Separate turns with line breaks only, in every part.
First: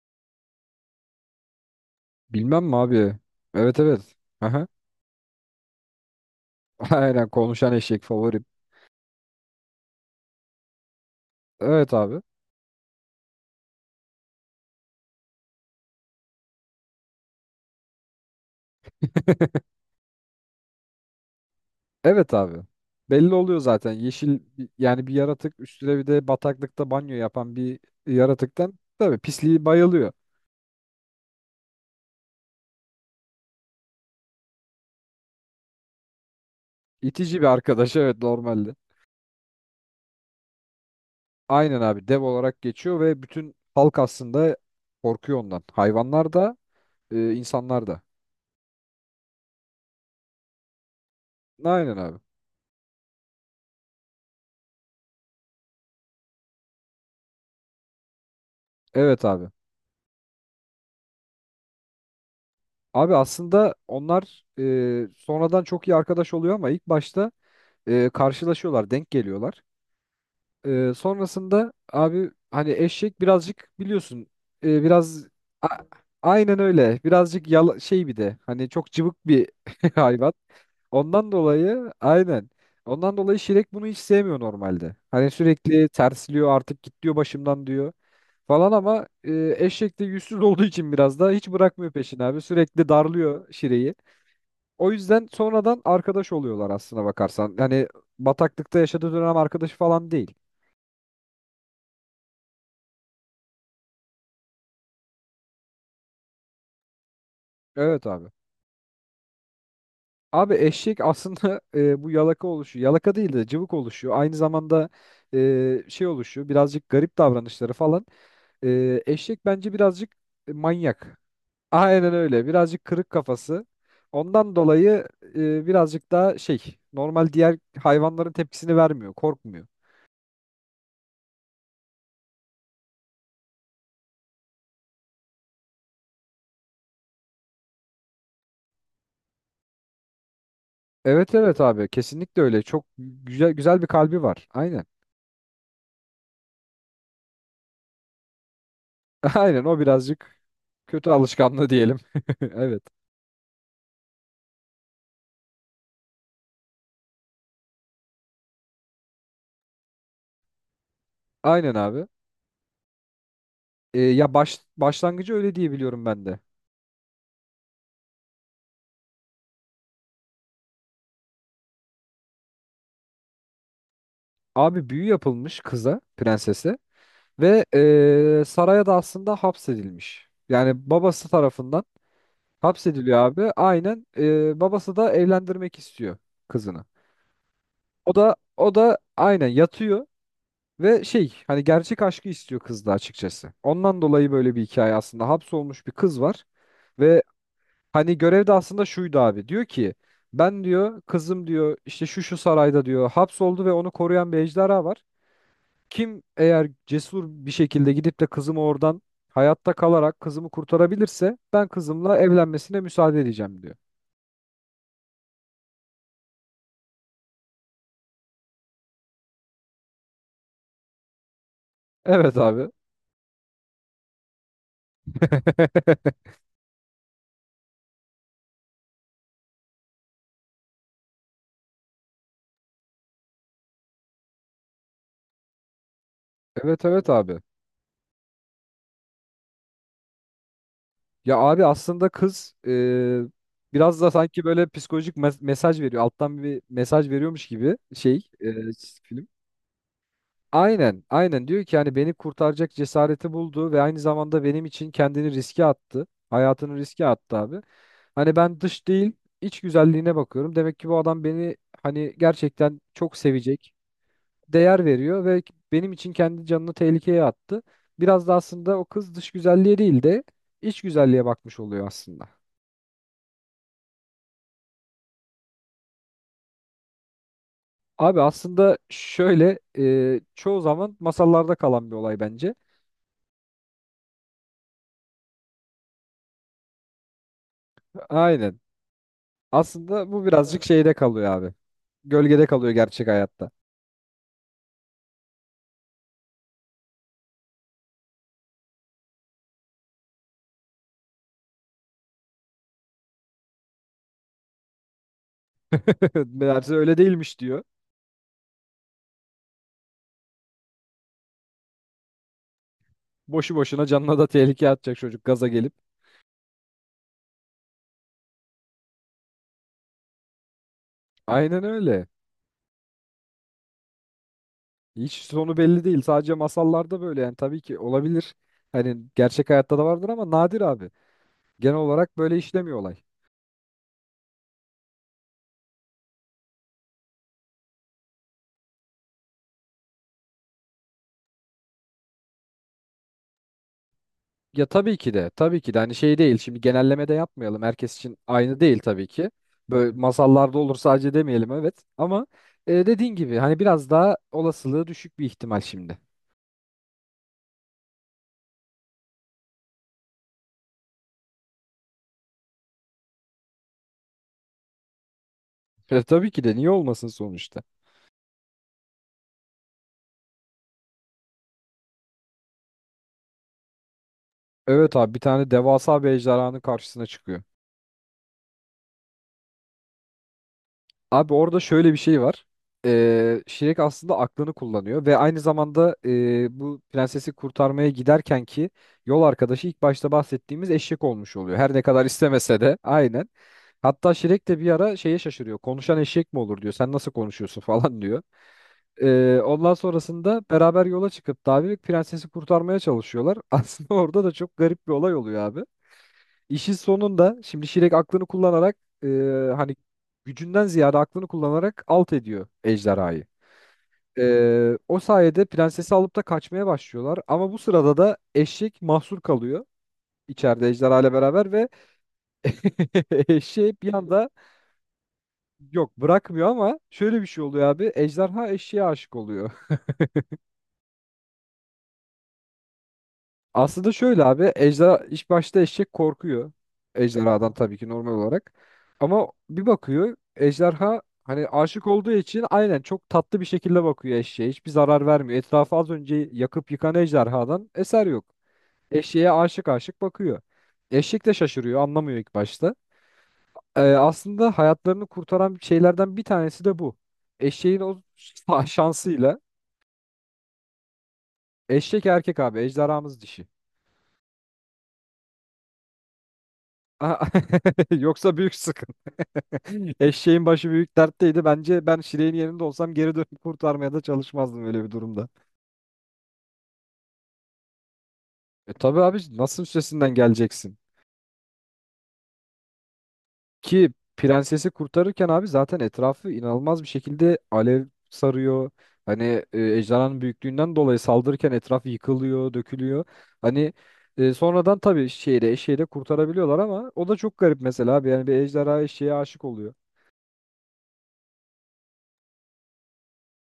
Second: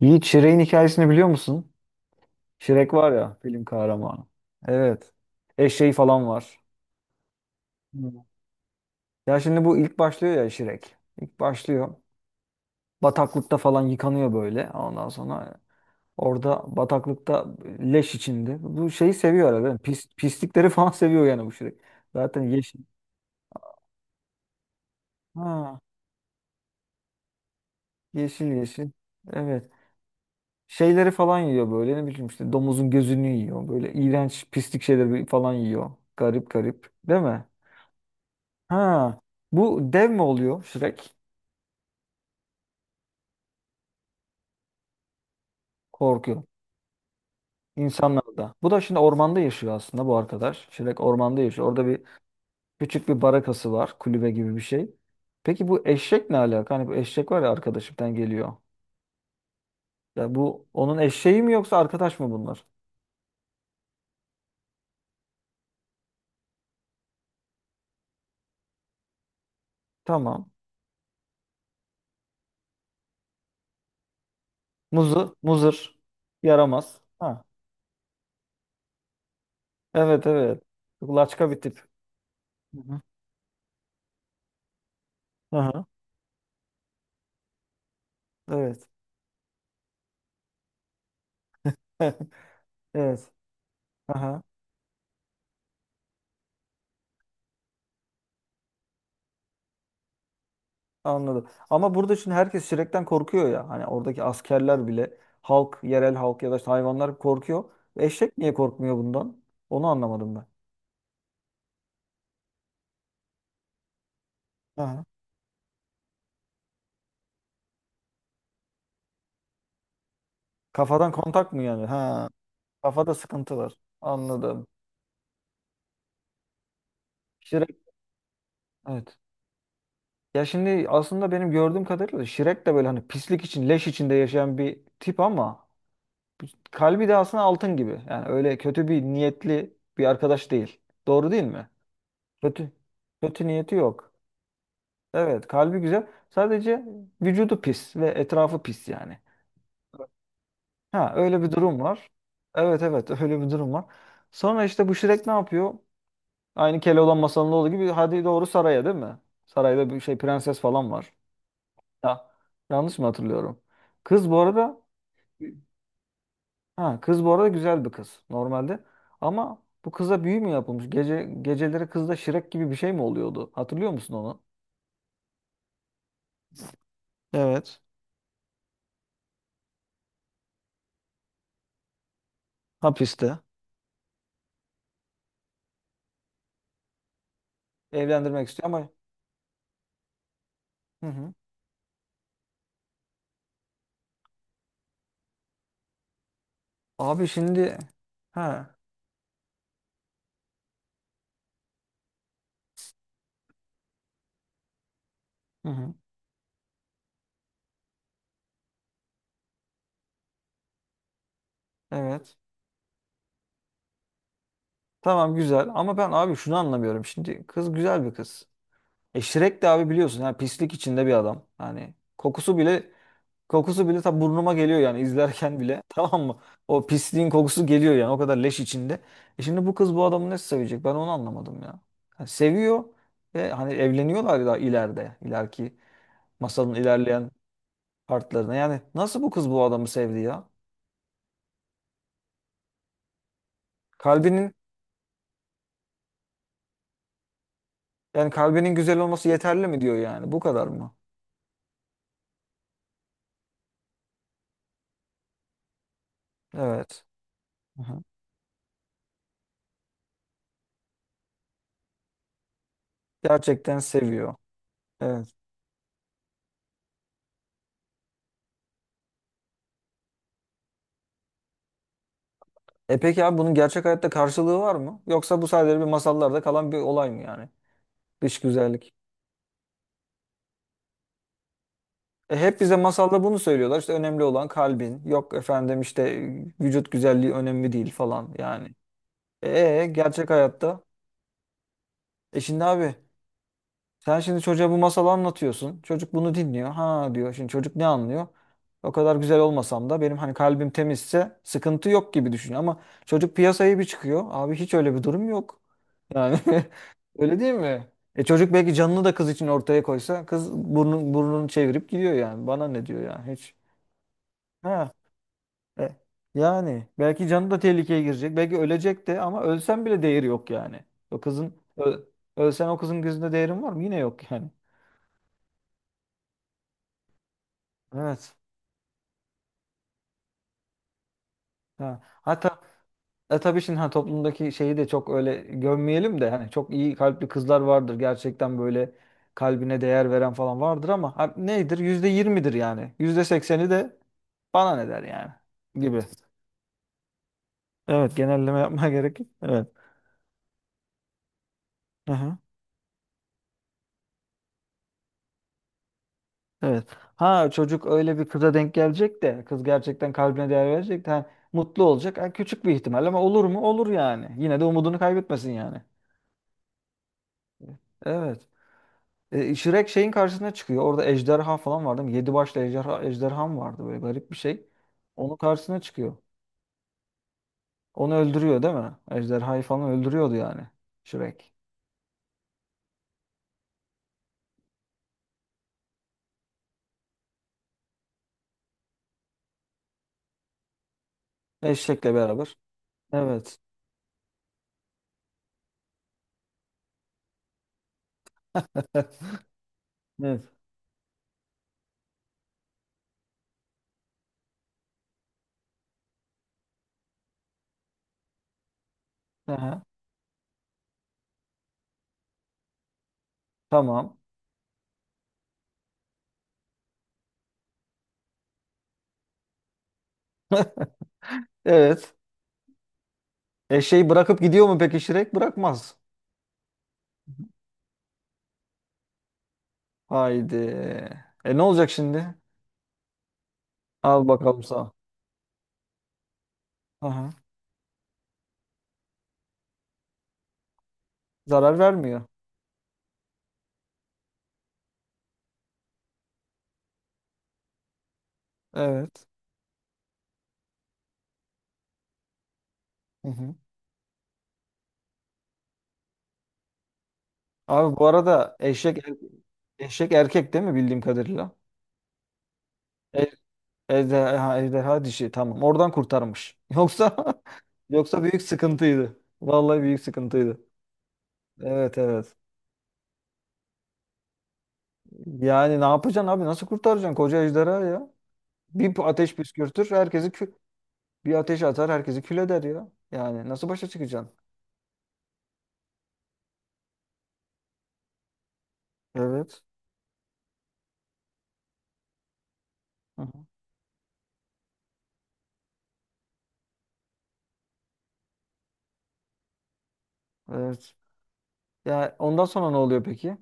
Yiğit Şirek'in hikayesini biliyor musun?
Bilmem mi
Şirek var
abi?
ya film
Evet, evet.
kahramanı.
Aha.
Evet. Eşeği falan var.
Aynen, konuşan eşek
Hmm.
favorim.
Ya şimdi bu ilk başlıyor ya Şirek. İlk
Evet
başlıyor.
abi.
Bataklıkta falan yıkanıyor böyle. Ondan sonra orada bataklıkta leş içinde. Bu şeyi seviyor arada. Pislikleri falan seviyor yani bu Şirek.
Evet
Zaten
abi.
yeşil.
Belli oluyor zaten. Yeşil yani bir yaratık,
Ha,
üstüne bir de bataklıkta banyo yapan bir
yeşil
yaratıktan
yeşil.
tabii pisliği
Evet.
bayılıyor.
Şeyleri falan yiyor böyle. Ne bileyim işte domuzun gözünü yiyor. Böyle iğrenç pislik şeyleri falan yiyor. Garip garip. Değil
İtici bir
mi?
arkadaş, evet, normalde.
Ha, bu dev mi oluyor Shrek?
Aynen abi, dev olarak geçiyor ve bütün halk aslında korkuyor ondan. Hayvanlar
Korkuyor
da insanlar da.
insanlarda. Bu da şimdi ormanda yaşıyor aslında bu arkadaş. Shrek ormanda yaşıyor. Orada
Aynen
bir
abi.
küçük bir barakası var, kulübe gibi bir şey. Peki bu eşek ne alaka? Hani bu eşek var ya arkadaşımdan geliyor.
Evet abi.
Ya bu onun eşeği mi yoksa arkadaş mı bunlar?
Abi aslında onlar sonradan çok iyi arkadaş oluyor, ama ilk başta karşılaşıyorlar, denk geliyorlar.
Tamam.
Sonrasında abi, hani eşek birazcık biliyorsun biraz
Muzu,
a-
muzır,
aynen öyle.
yaramaz. Ha.
Birazcık yala, şey, bir de hani çok cıvık bir
Evet,
hayvan.
evet.
Ondan
Laçka bir tip.
dolayı aynen.
Hı hı.
Ondan dolayı Şirek bunu hiç sevmiyor normalde. Hani
Aha,
sürekli tersliyor, artık git diyor başımdan diyor falan,
evet.
ama eşek de yüzsüz olduğu için biraz da hiç bırakmıyor peşini abi. Sürekli
Evet.
darlıyor Şire'yi.
Aha.
O yüzden sonradan arkadaş oluyorlar aslına bakarsan. Yani bataklıkta yaşadığı dönem arkadaşı falan değil.
Anladım. Ama burada şimdi herkes şirekten korkuyor ya. Hani oradaki askerler bile yerel halk ya da işte hayvanlar korkuyor.
Evet abi.
Eşek niye korkmuyor bundan? Onu anlamadım ben.
Abi eşek aslında bu yalaka oluşuyor. Yalaka değil de cıvık oluşuyor. Aynı zamanda
Ha.
şey oluşuyor, birazcık garip davranışları falan. Eşek bence birazcık
Kafadan
manyak.
kontak mı yani?
Aynen
Ha.
öyle, birazcık kırık
Kafada sıkıntı
kafası.
var.
Ondan
Anladım.
dolayı birazcık daha şey, normal diğer
Şirek.
hayvanların tepkisini vermiyor,
Evet.
korkmuyor.
Ya şimdi aslında benim gördüğüm kadarıyla şirek de böyle hani pislik için, leş içinde yaşayan bir tip ama kalbi de aslında altın gibi. Yani öyle kötü bir niyetli bir arkadaş değil. Doğru
Evet,
değil
evet
mi?
abi, kesinlikle öyle.
Kötü.
Çok
Kötü
güzel
niyeti
güzel bir
yok.
kalbi var. Aynen.
Evet, kalbi güzel. Sadece vücudu pis ve etrafı pis yani.
Aynen, o birazcık kötü
Ha, öyle bir
alışkanlığı
durum
diyelim.
var. Evet,
Evet.
evet, öyle bir durum var. Sonra işte bu Shrek ne yapıyor? Aynı Keloğlan masalında olduğu gibi hadi doğru saraya, değil mi? Sarayda bir şey, prenses falan var.
Aynen abi.
Ya, yanlış mı hatırlıyorum?
Ee,
Kız
ya
bu
baş,
arada
başlangıcı öyle diye biliyorum ben de.
ha kız bu arada güzel bir kız normalde. Ama bu kıza büyü mü yapılmış? Geceleri kızda Shrek gibi bir şey mi oluyordu? Hatırlıyor musun onu?
Abi, büyü yapılmış kıza, prensese ve
Evet.
saraya da aslında hapsedilmiş. Yani babası tarafından hapsediliyor
Hapiste.
abi. Aynen babası da evlendirmek istiyor kızını. O da
Evlendirmek istiyor
o
ama.
da aynen yatıyor ve
Hı
şey,
hı.
hani gerçek aşkı istiyor kızda açıkçası. Ondan dolayı böyle bir hikaye aslında. Hapsolmuş bir kız var ve
Abi şimdi.
hani görev de
Ha,
aslında şuydu abi. Diyor ki, ben diyor kızım diyor işte şu şu sarayda diyor hapsoldu ve onu koruyan bir ejderha var.
hı hı,
Kim eğer cesur bir şekilde gidip de kızımı oradan hayatta kalarak kızımı kurtarabilirse, ben kızımla
evet.
evlenmesine müsaade edeceğim diyor.
Tamam güzel ama ben abi şunu anlamıyorum. Şimdi kız güzel bir kız. E Shrek de abi biliyorsun yani pislik içinde bir adam. Yani
Evet
kokusu
abi.
bile kokusu bile ta burnuma geliyor yani izlerken bile. Tamam mı? O pisliğin kokusu geliyor yani o kadar leş içinde. E şimdi bu kız bu adamı nasıl sevecek? Ben onu anlamadım ya. Yani seviyor ve hani evleniyorlar da ileriki masalın
Evet, evet
ilerleyen
abi.
partlarına. Yani nasıl bu kız bu adamı sevdi ya?
Ya abi, aslında kız biraz da sanki
Kalbinin
böyle psikolojik mesaj veriyor. Alttan bir mesaj veriyormuş gibi şey
Yani kalbinin güzel
film.
olması yeterli mi diyor yani? Bu kadar mı?
Aynen, aynen diyor ki, hani beni kurtaracak cesareti buldu ve aynı zamanda benim için kendini riske attı. Hayatını riske
Evet.
attı abi.
Aha.
Hani ben dış değil, iç güzelliğine bakıyorum. Demek ki bu adam beni hani gerçekten çok sevecek,
Gerçekten seviyor.
değer veriyor
Evet.
ve benim için kendi canını tehlikeye attı. Biraz da aslında o kız dış güzelliğe değil de iç güzelliğe bakmış oluyor aslında.
E peki abi bunun gerçek hayatta karşılığı var mı? Yoksa bu sadece bir masallarda kalan bir olay mı yani?
Abi
Dış
aslında
güzellik.
şöyle, çoğu zaman masallarda kalan bir olay
E
bence.
hep bize masalda bunu söylüyorlar. İşte önemli olan kalbin. Yok efendim, işte vücut güzelliği önemli değil falan
Aynen.
yani. E
Aslında bu
gerçek
birazcık
hayatta.
şeyde kalıyor abi.
E
Gölgede
şimdi
kalıyor
abi
gerçek hayatta.
Sen şimdi çocuğa bu masalı anlatıyorsun. Çocuk bunu dinliyor. Ha diyor. Şimdi çocuk ne anlıyor? O kadar güzel olmasam da benim hani kalbim temizse sıkıntı yok gibi düşünüyor. Ama çocuk piyasaya bir çıkıyor. Abi hiç öyle bir durum yok. Yani
Meğerse öyle değilmiş
öyle değil
diyor.
mi? E çocuk belki canını da kız için ortaya koysa kız burnunu çevirip gidiyor yani. Bana ne diyor yani,
Boşu
hiç.
boşuna canına da tehlikeye
Ha,
atacak çocuk, gaza gelip.
e, yani belki canı da tehlikeye girecek. Belki ölecek de ama ölsen bile değeri yok yani. O
Aynen
kızın
öyle.
ö- Ölsen o kızın gözünde değerin var mı? Yine yok yani.
Hiç sonu belli değil. Sadece masallarda böyle yani, tabii ki olabilir.
Evet.
Hani gerçek hayatta da vardır ama nadir abi. Genel
Ha.
olarak böyle
Hatta
işlemiyor olay.
tabii şimdi, ha, toplumdaki şeyi de çok öyle gömmeyelim de hani çok iyi kalpli kızlar vardır gerçekten, böyle kalbine değer veren falan vardır ama ha, nedir, %20'dir yani, %80'i de
Ya,
bana ne
tabii
der
ki de
yani
tabii ki de hani
gibi.
şey değil. Şimdi genelleme de yapmayalım. Herkes için
Evet,
aynı
genelleme
değil
yapmaya
tabii
gerek
ki.
yok. Evet.
Böyle masallarda olur sadece demeyelim, evet. Ama
Aha,
dediğin gibi hani biraz daha olasılığı düşük bir ihtimal şimdi.
evet. Ha, çocuk öyle bir kıza denk gelecek de kız gerçekten kalbine değer verecek de ha, mutlu olacak. Ha, küçük bir ihtimal ama olur mu? Olur yani. Yine de umudunu kaybetmesin yani.
E, tabii ki de niye olmasın sonuçta.
Evet. Shrek şeyin karşısına çıkıyor. Orada ejderha falan vardı. Değil Yedi başlı ejderha mı vardı? Böyle garip bir şey.
Evet abi, bir
Onun
tane
karşısına
devasa bir
çıkıyor.
ejderhanın karşısına çıkıyor.
Onu öldürüyor değil mi? Ejderhayı falan öldürüyordu yani.
Abi,
Shrek.
orada şöyle bir şey var. Shrek aslında aklını kullanıyor ve aynı zamanda bu prensesi kurtarmaya giderken ki yol arkadaşı, ilk başta bahsettiğimiz eşek olmuş oluyor. Her ne kadar
Eşekle beraber.
istemese de, aynen.
Evet.
Hatta Şirek de bir ara şeye şaşırıyor. Konuşan eşek mi olur diyor. Sen nasıl konuşuyorsun falan diyor. Ee, ondan sonrasında
Evet.
beraber yola çıkıp da abi prensesi kurtarmaya çalışıyorlar. Aslında orada da çok garip bir olay oluyor abi. İşin sonunda şimdi Şirek aklını kullanarak e, hani
Aha,
gücünden ziyade aklını kullanarak alt ediyor ejderhayı.
tamam.
E, o sayede prensesi alıp da kaçmaya başlıyorlar. Ama bu sırada da eşek mahsur kalıyor içeride ejderha ile beraber ve
Evet.
eşeği bir
Eşeği
anda
bırakıp gidiyor mu peki Shrek?
yok,
Bırakmaz.
bırakmıyor ama şöyle bir şey oluyor abi. Ejderha eşeğe aşık oluyor.
Haydi. E ne olacak şimdi?
Aslında şöyle
Al
abi,
bakalım sana.
ejderha ilk başta, eşek korkuyor.
Aha.
Ejderhadan tabii ki, normal olarak. Ama bir bakıyor, ejderha hani
Zarar
aşık olduğu
vermiyor.
için aynen çok tatlı bir şekilde bakıyor eşeğe. Hiçbir zarar vermiyor. Etrafı az önce yakıp yıkan ejderhadan eser yok. Eşeğe
Evet.
aşık aşık bakıyor. Eşek de şaşırıyor, anlamıyor ilk başta.
Hı hı.
Aslında hayatlarını kurtaran şeylerden bir tanesi de bu. Eşeğin
Abi
o
bu arada eşek er-,
şansıyla,
eşek erkek değil mi bildiğim kadarıyla?
eşek erkek abi, ejderhamız dişi.
Ejderha dişi, tamam. Oradan kurtarmış. Yoksa,
Yoksa
büyük
büyük sıkıntı.
sıkıntıydı. Vallahi büyük
Eşeğin
sıkıntıydı.
başı büyük dertteydi. Bence ben
Evet,
Şire'nin
evet.
yerinde olsam geri dönüp kurtarmaya da çalışmazdım öyle bir durumda.
Yani ne yapacaksın abi? Nasıl kurtaracaksın koca ejderha ya?
E tabii
Bir
abi,
ateş
nasıl
püskürtür,
üstesinden
herkesi kü
geleceksin?
bir ateş atar, herkesi kül eder ya. Yani nasıl
Ki
başa çıkacaksın?
prensesi kurtarırken abi zaten etrafı inanılmaz bir şekilde alev sarıyor. Hani
Evet.
ejderhanın büyüklüğünden dolayı saldırırken etraf yıkılıyor, dökülüyor.
Hı hı.
Hani sonradan tabii şeyde eşeği de kurtarabiliyorlar, ama o da çok garip mesela abi. Yani bir ejderha eşeğe aşık oluyor.
Evet. Ya ondan sonra ne oluyor peki?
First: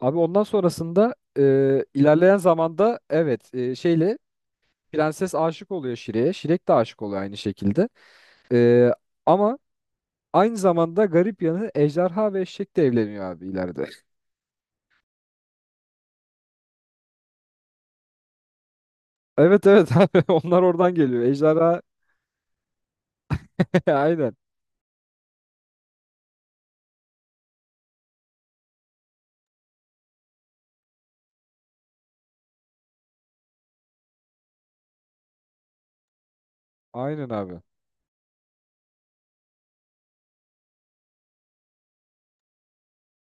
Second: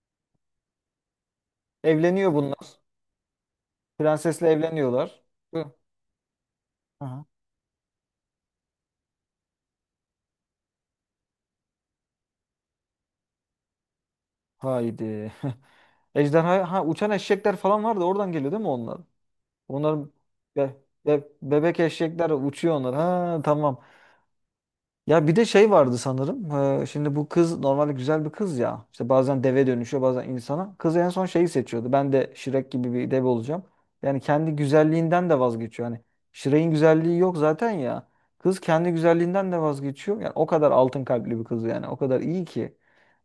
Abi, ondan sonrasında
Evleniyor
ilerleyen
bunlar.
zamanda, evet, şeyle
Prensesle evleniyorlar.
prenses aşık
Hı.
oluyor Şire'ye. Şirek de aşık
Hı
oluyor
hı.
aynı şekilde. Ee, ama aynı zamanda garip yanı, ejderha ve eşek de evleniyor abi ileride.
Haydi. Ejderha, ha, uçan eşekler falan vardı. Oradan geliyor değil mi onlar?
Evet, evet
Onların
abi, onlar
be,
oradan geliyor.
bebek
Ejderha
eşekler uçuyor onlar. Ha, tamam.
aynen.
Ya bir de şey vardı sanırım. Şimdi bu kız normalde güzel bir kız ya. İşte bazen deve dönüşüyor, bazen insana. Kız en son şeyi seçiyordu. Ben de Shrek gibi bir deve olacağım. Yani kendi güzelliğinden de vazgeçiyor. Hani Shrek'in güzelliği
Aynen
yok
abi.
zaten ya. Kız kendi güzelliğinden de vazgeçiyor. Yani o kadar altın kalpli bir kız yani. O kadar iyi ki.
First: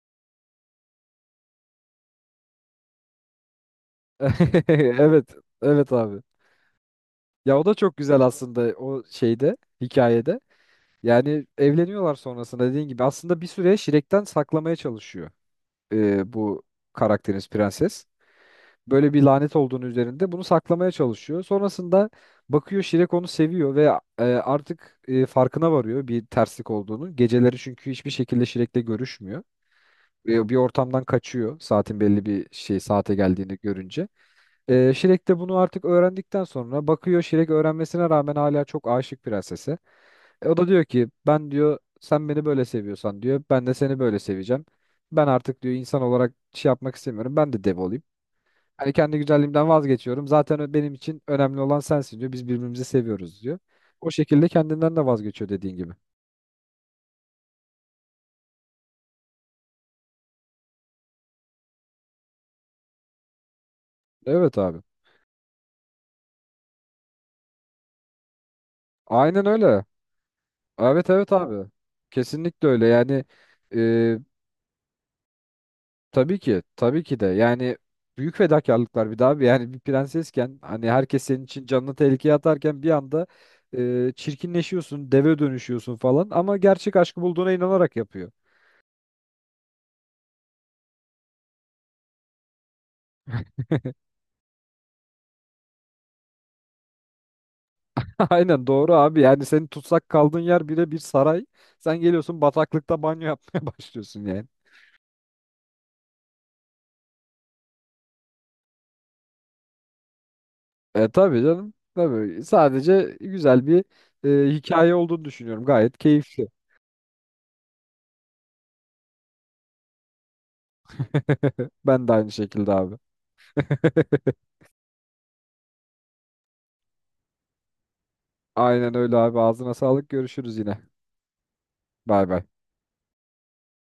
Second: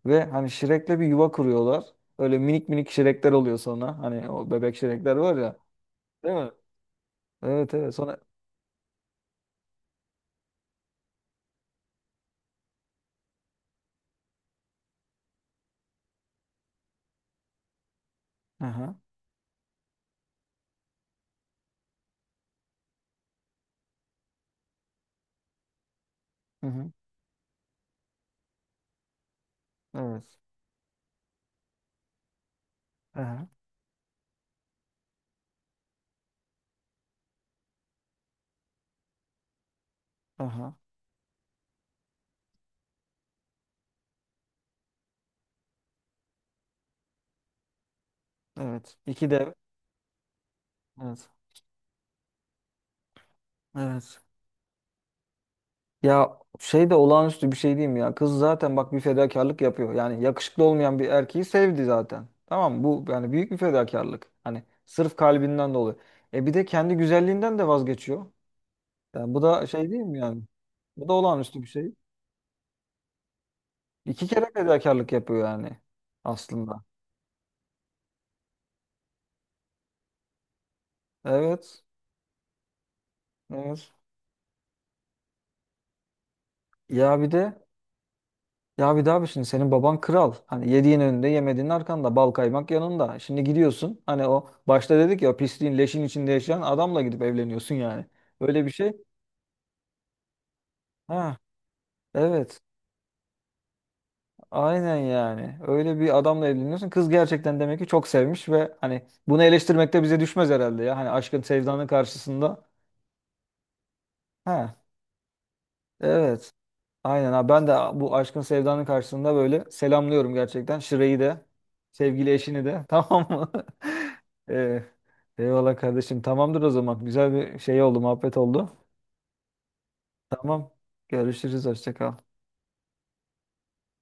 Ve hani Shrek'le bir yuva kuruyorlar. Öyle minik minik Shrek'ler oluyor sonra. Hani o bebek Shrek'ler
Evet.
var ya.
Evet abi.
Değil mi?
Ya o da
Evet, evet.
çok
Sonra.
güzel aslında, o şeyde, hikayede. Yani evleniyorlar sonrasında, dediğin gibi. Aslında bir süre Şirek'ten saklamaya çalışıyor bu karakterimiz, prenses.
Aha.
Böyle bir lanet olduğunu üzerinde, bunu saklamaya çalışıyor. Sonrasında bakıyor Şirek onu seviyor ve artık farkına varıyor bir
Hı
terslik
hı.
olduğunu. Geceleri çünkü hiçbir şekilde Şirek'le görüşmüyor.
Evet.
Bir ortamdan kaçıyor saatin belli bir şey saate
Aha.
geldiğini görünce. Şirek de bunu artık öğrendikten sonra bakıyor, Şirek öğrenmesine rağmen hala çok aşık prensese. O da
Aha.
diyor ki, ben diyor sen beni böyle seviyorsan diyor, ben de seni böyle seveceğim. Ben artık diyor insan olarak şey yapmak istemiyorum. Ben de dev olayım. Hani
Evet.
kendi
İki de
güzelliğimden vazgeçiyorum. Zaten benim için
evet.
önemli olan sensin diyor. Biz birbirimizi seviyoruz diyor. O
Evet.
şekilde kendinden de vazgeçiyor, dediğin gibi.
Ya şey de olağanüstü bir şey diyeyim ya. Kız zaten bak bir fedakarlık yapıyor. Yani yakışıklı olmayan bir erkeği sevdi zaten. Tamam mı? Bu yani büyük bir fedakarlık.
Evet
Hani
abi.
sırf kalbinden dolayı. Bir de kendi güzelliğinden de vazgeçiyor. Yani bu
Aynen
da
öyle.
şey değil mi yani? Bu
Evet,
da
evet
olağanüstü bir
abi.
şey.
Kesinlikle öyle. Yani e,
İki kere fedakarlık yapıyor yani
tabii ki
aslında.
tabii ki de yani, büyük fedakarlıklar bir daha abi. Yani bir prensesken hani herkes senin için
Evet.
canını tehlikeye atarken bir anda
Evet.
çirkinleşiyorsun, deve dönüşüyorsun falan, ama gerçek
Ya
aşkı
bir
bulduğuna
de
inanarak yapıyor.
Ya bir daha bir şimdi senin baban kral. Hani yediğin önünde yemediğin arkanda, bal kaymak yanında. Şimdi gidiyorsun hani o başta dedik ya, o pisliğin leşin içinde yaşayan adamla gidip evleniyorsun yani. Öyle
Aynen
bir şey.
doğru abi. Yani senin tutsak kaldığın yer bile bir
Ha,
saray. Sen geliyorsun
evet,
bataklıkta banyo yapmaya başlıyorsun yani.
aynen, yani öyle bir adamla evleniyorsun. Kız gerçekten demek ki çok sevmiş ve hani bunu eleştirmek de bize düşmez herhalde ya.
E
Hani
tabii
aşkın
canım.
sevdanın
Tabii.
karşısında.
Sadece güzel bir
Ha,
hikaye olduğunu düşünüyorum. Gayet keyifli.
evet. Aynen abi, ben de bu aşkın sevdanın karşısında böyle selamlıyorum gerçekten. Şire'yi de
Ben de aynı
sevgili eşini
şekilde
de
abi.
tamam mı? Ee, Eyvallah kardeşim, tamamdır o zaman. Güzel bir şey oldu, muhabbet oldu.
Aynen öyle abi. Ağzına sağlık. Görüşürüz
Tamam,
yine.
görüşürüz, hoşça kal.
Bay bay.